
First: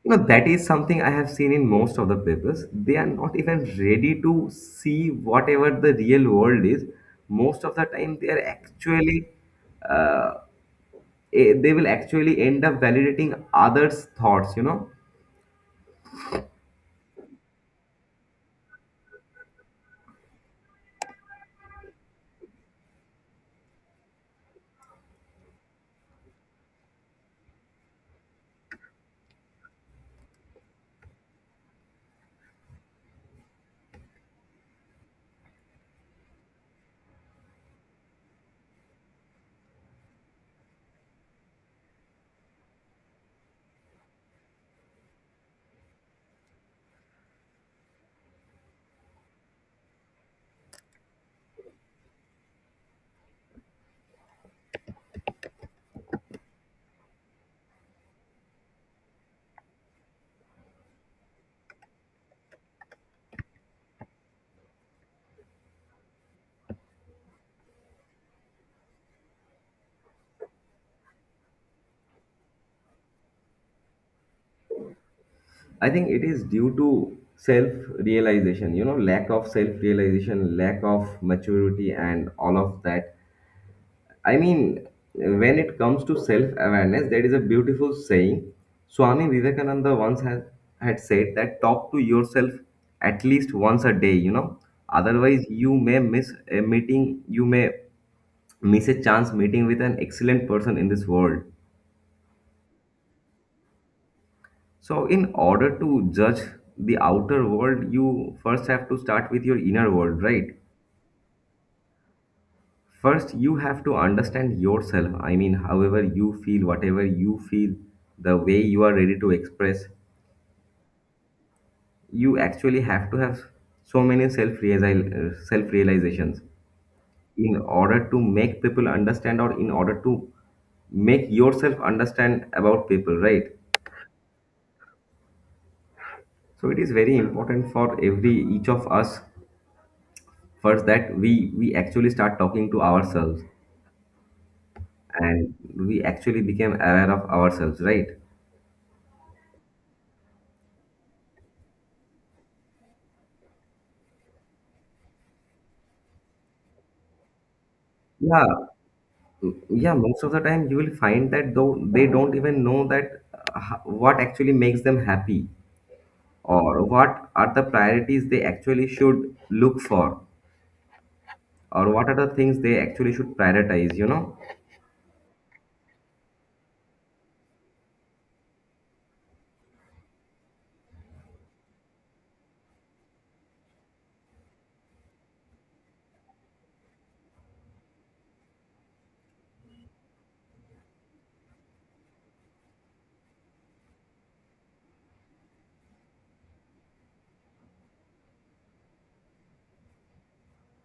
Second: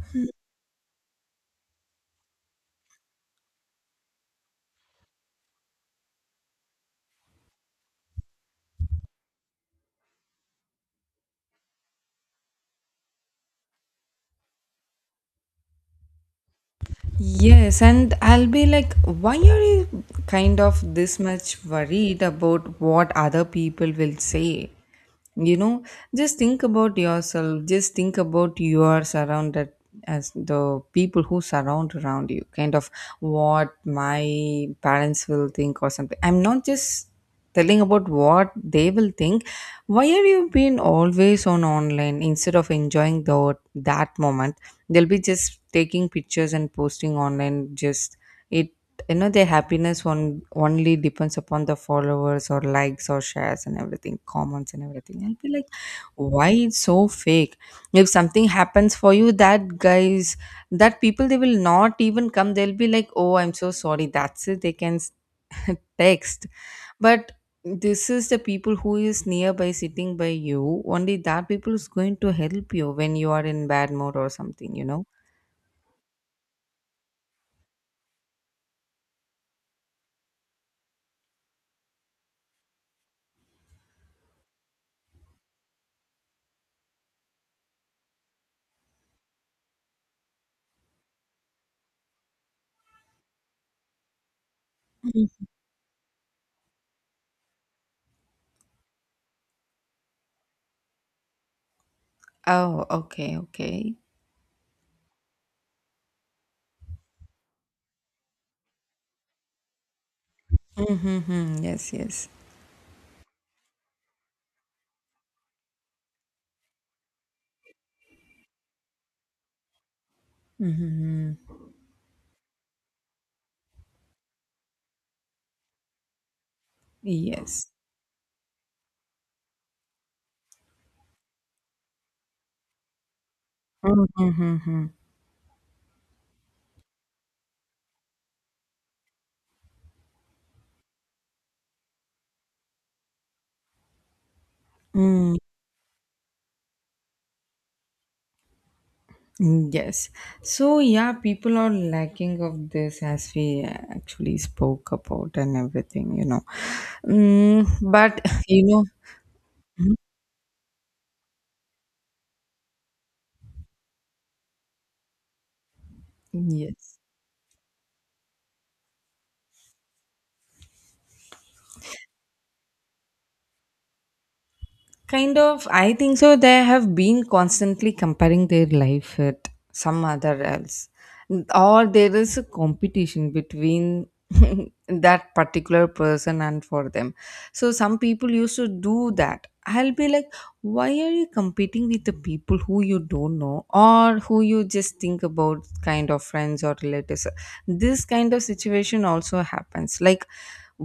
S2: you know. That is something I have seen in most of the papers. They are not even ready to see whatever the real world is. Most of the time they are actually uh, they will actually end up validating others thoughts, you know.
S1: Yes, and I'll be like, why are you kind of this much worried about what other people will say? You know, just think about yourself, just think about you are surrounded as the people who surround around you. Kind of what my parents will think or something, I'm not just telling about what they will think. Why are you being always on online instead of enjoying the that moment? They'll be just taking pictures and posting online, just it, you know. Their happiness one only depends upon the followers or likes or shares and everything, comments and everything. And be like, why it's so fake? If something happens for you, that guys, that people, they will not even come. They'll be like, oh, I'm so sorry, that's it, they can text. But this is the people who is nearby sitting by you only, that people is going to help you when you are in bad mood or something, you know.
S2: I think it is due to self realization, you know, lack of self realization, lack of maturity, and all of that. I mean, when it comes to self awareness, there is a beautiful saying Swami Vivekananda once had said, that talk to yourself at least once a day, you know, otherwise, you may miss a meeting, you may miss a chance meeting with an excellent person in this world.
S1: Oh, okay, okay.
S2: So, in order to judge the outer world, you first have to start with your inner world, right?
S1: Mm-hmm. Yes, yes.
S2: First, you have to understand yourself. I mean, however you feel, whatever you feel, the way you are ready to express,
S1: Mm-hmm.
S2: you actually have to have so many self realizations in
S1: Yes.
S2: order to make people understand, or in order to make yourself understand about people, right?
S1: Mm-hmm.
S2: So, it is very important for every each of us first, that we actually start talking to ourselves, and we actually became aware of ourselves, right?
S1: Mm, yes. So yeah, people are lacking of this as we actually spoke about and everything, you know. Mm, but
S2: Yeah,
S1: you know,
S2: yeah. Most of the time, you will find that though they don't even know that what actually makes them happy,
S1: mhm,
S2: or
S1: yes.
S2: what are the priorities they actually should look for, or what are the things they actually should prioritize. You know,
S1: Kind of, I think so. They have been constantly comparing their life with some other else, or there is a competition between that particular person and for them. So some people used to do that. I'll be like, why are you competing with the people who you don't know or who you just think about, kind of friends or relatives? This kind of situation also happens. Like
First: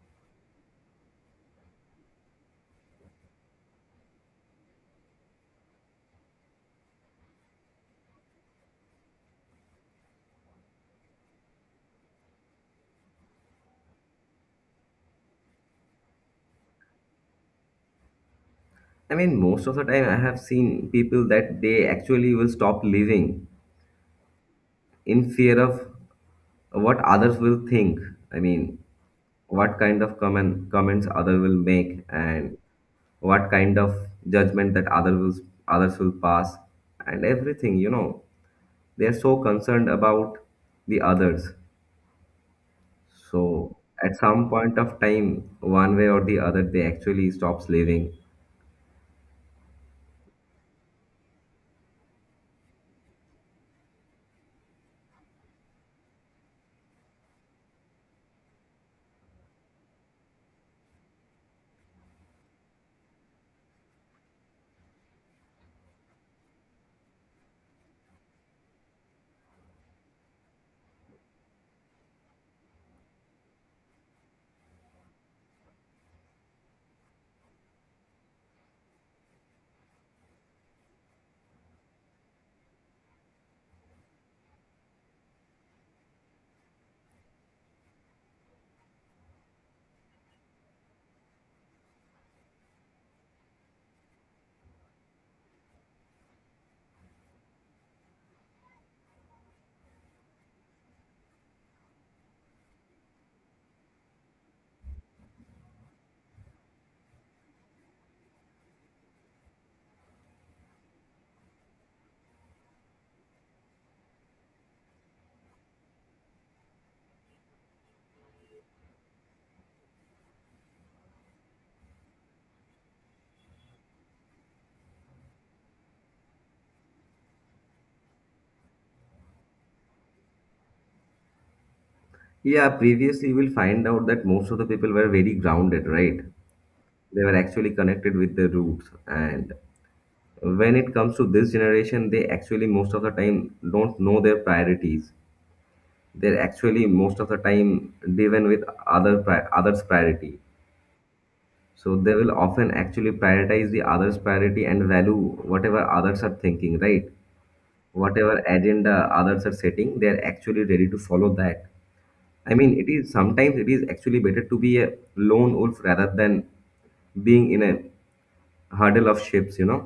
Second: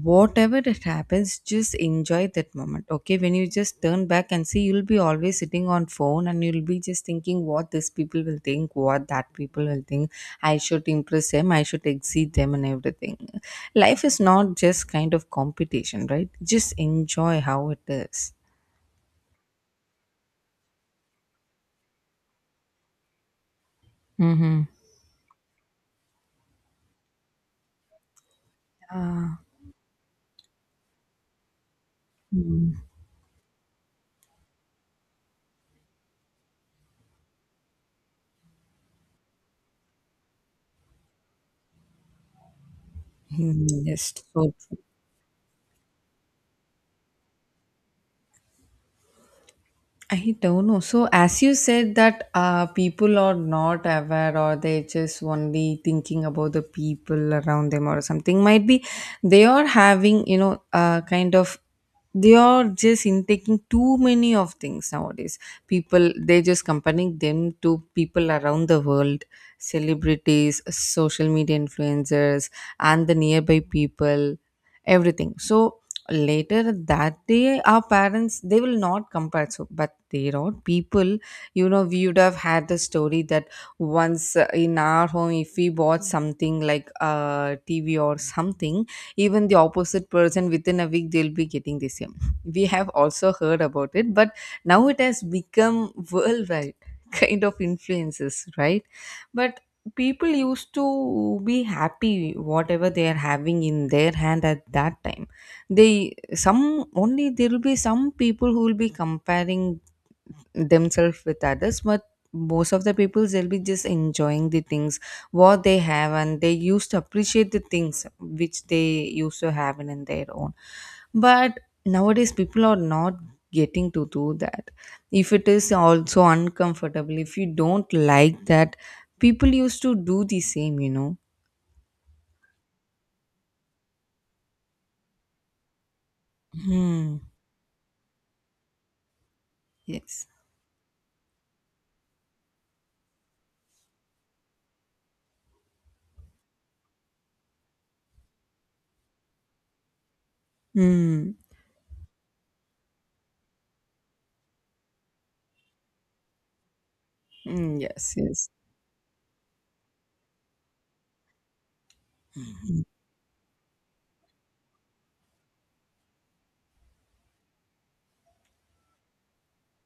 S1: whatever it happens, just enjoy that moment. Okay, when you just turn back and see, you'll be always sitting on phone and you'll be just thinking what this people will think, what that people will think, I should impress them, I should exceed them and everything. Life is not just kind of competition, right? Just enjoy how it is.
S2: I mean, most of the time, I have seen people that they actually will stop living
S1: Mm-hmm.
S2: in fear of what others will think. I mean,
S1: Ah,
S2: what kind of comments other will make, and
S1: mm,
S2: what kind of judgment that others will pass, and everything, you know. They are so concerned about the others,
S1: mm,
S2: so
S1: yes,
S2: at some
S1: so true.
S2: point of time, one way or the other, they actually stops living.
S1: I don't know. So, as you said that people are not aware or they just only thinking about the people around them or something, might be they are having, you know, kind of they are just intaking too many of things nowadays. People they just comparing them to people around the world, celebrities, social media influencers, and the nearby people, everything. So later that day our parents they will not compare so, but there are people, you know, we would have had the story that once in our home if we bought something like a TV or something, even the opposite person within a week they'll be getting the same. We have also heard about it, but now it has become worldwide kind of influences, right? But people used to be happy whatever they are having in their hand at that time. They some only, there will be some people who will be comparing themselves with others, but most of the people they'll be just enjoying the things what they have, and they used to appreciate the things which they used to have in their own. But nowadays people are not getting to do that. If it is also uncomfortable, if you don't like that, people used to do the same, you know.
S2: Yeah, previously we'll find out that most of the people were very grounded, right?
S1: Hmm.
S2: They were actually connected with their roots. And
S1: Yes.
S2: when it comes to this generation, they actually most of the time don't know their priorities. They're actually most of the time driven with others priority.
S1: Hmm.
S2: So they will often actually prioritize the others priority, and value whatever others are thinking, right?
S1: Mm, yes,
S2: Whatever
S1: yes.
S2: agenda others are setting, they're actually ready to follow that. I mean,
S1: Hmm.
S2: it is sometimes it is actually better to be a lone wolf rather than being in a hurdle of ships, you know.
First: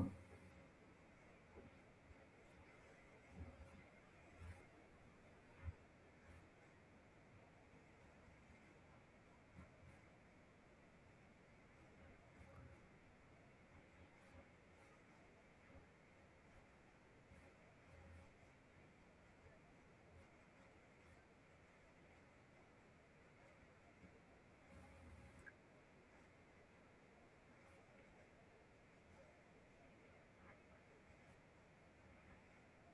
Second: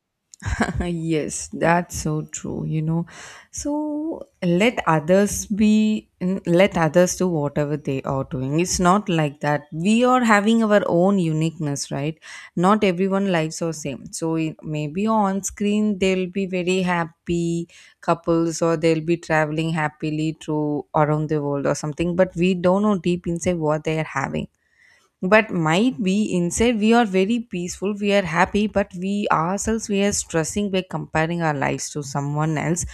S1: Yes, that's so true, you know. So let others be, let others do whatever they are doing. It's not like that. We are having our own uniqueness, right? Not everyone lives are same. So maybe on screen they'll be very happy couples or they'll be traveling happily through around the world or something, but we don't know deep inside what they are having. But might be inside we are very peaceful, we are happy, but we ourselves we are stressing by comparing our lives to someone else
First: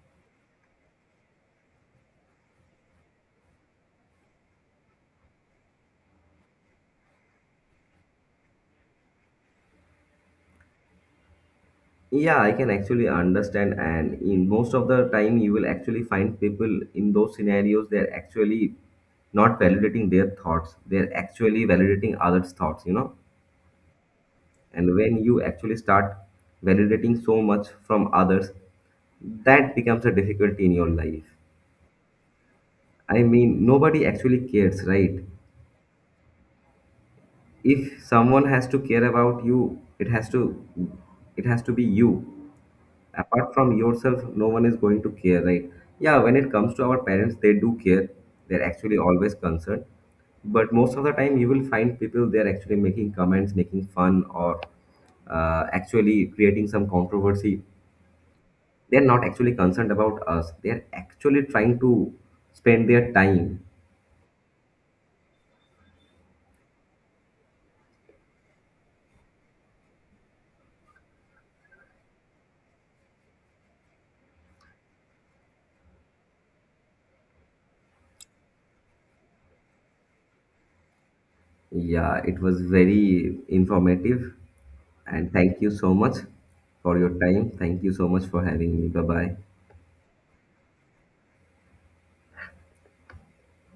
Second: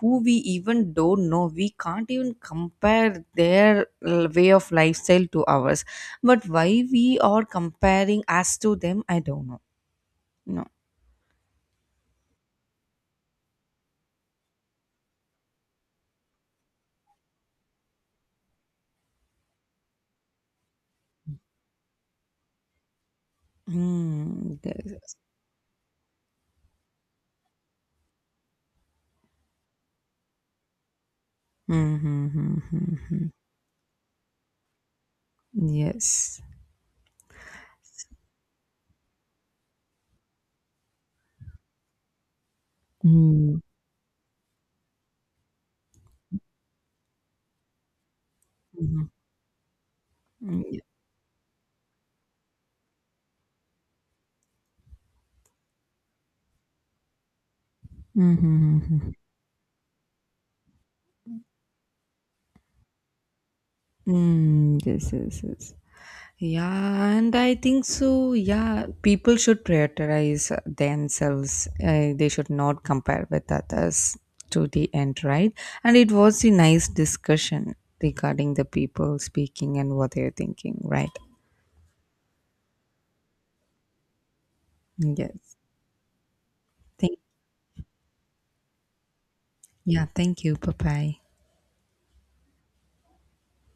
S1: who we even don't know. We can't even compare their way of lifestyle to ours. But why we are comparing us to them? I don't know. No.
S2: Yeah, I can actually understand, and in most of the time, you will actually find people in those scenarios they're actually not validating their thoughts, they're actually validating others' thoughts, you know.
S1: Hmm.
S2: And
S1: Yes.
S2: when you actually start validating so much from others, that becomes a difficulty in your life. I
S1: Mm-hmm.
S2: mean, nobody actually cares, right?
S1: Yes.
S2: If someone has to care about you, it has to be you. Apart
S1: Hmm.
S2: from yourself, no one is going to care, right? Yeah, when it comes to our parents, they do care, they're actually
S1: Mm-hmm.
S2: always concerned. But
S1: Mm-hmm.
S2: most of the time you will find people they're actually making comments, making fun, or actually creating some controversy. They're
S1: Mm-hmm.
S2: not actually concerned about us, they're actually trying to spend their time.
S1: Mm, yes, yes, yes. Yeah, and I think so. Yeah, people should prioritize themselves. They should not compare with others to the end, right? And it was a nice discussion regarding the people speaking and what they're thinking, right?
S2: Yeah, it was very informative, and
S1: Yes.
S2: thank you so much for your
S1: Thank,
S2: time. Thank you so much for having me. Bye bye.
S1: yeah, thank you. Bye bye.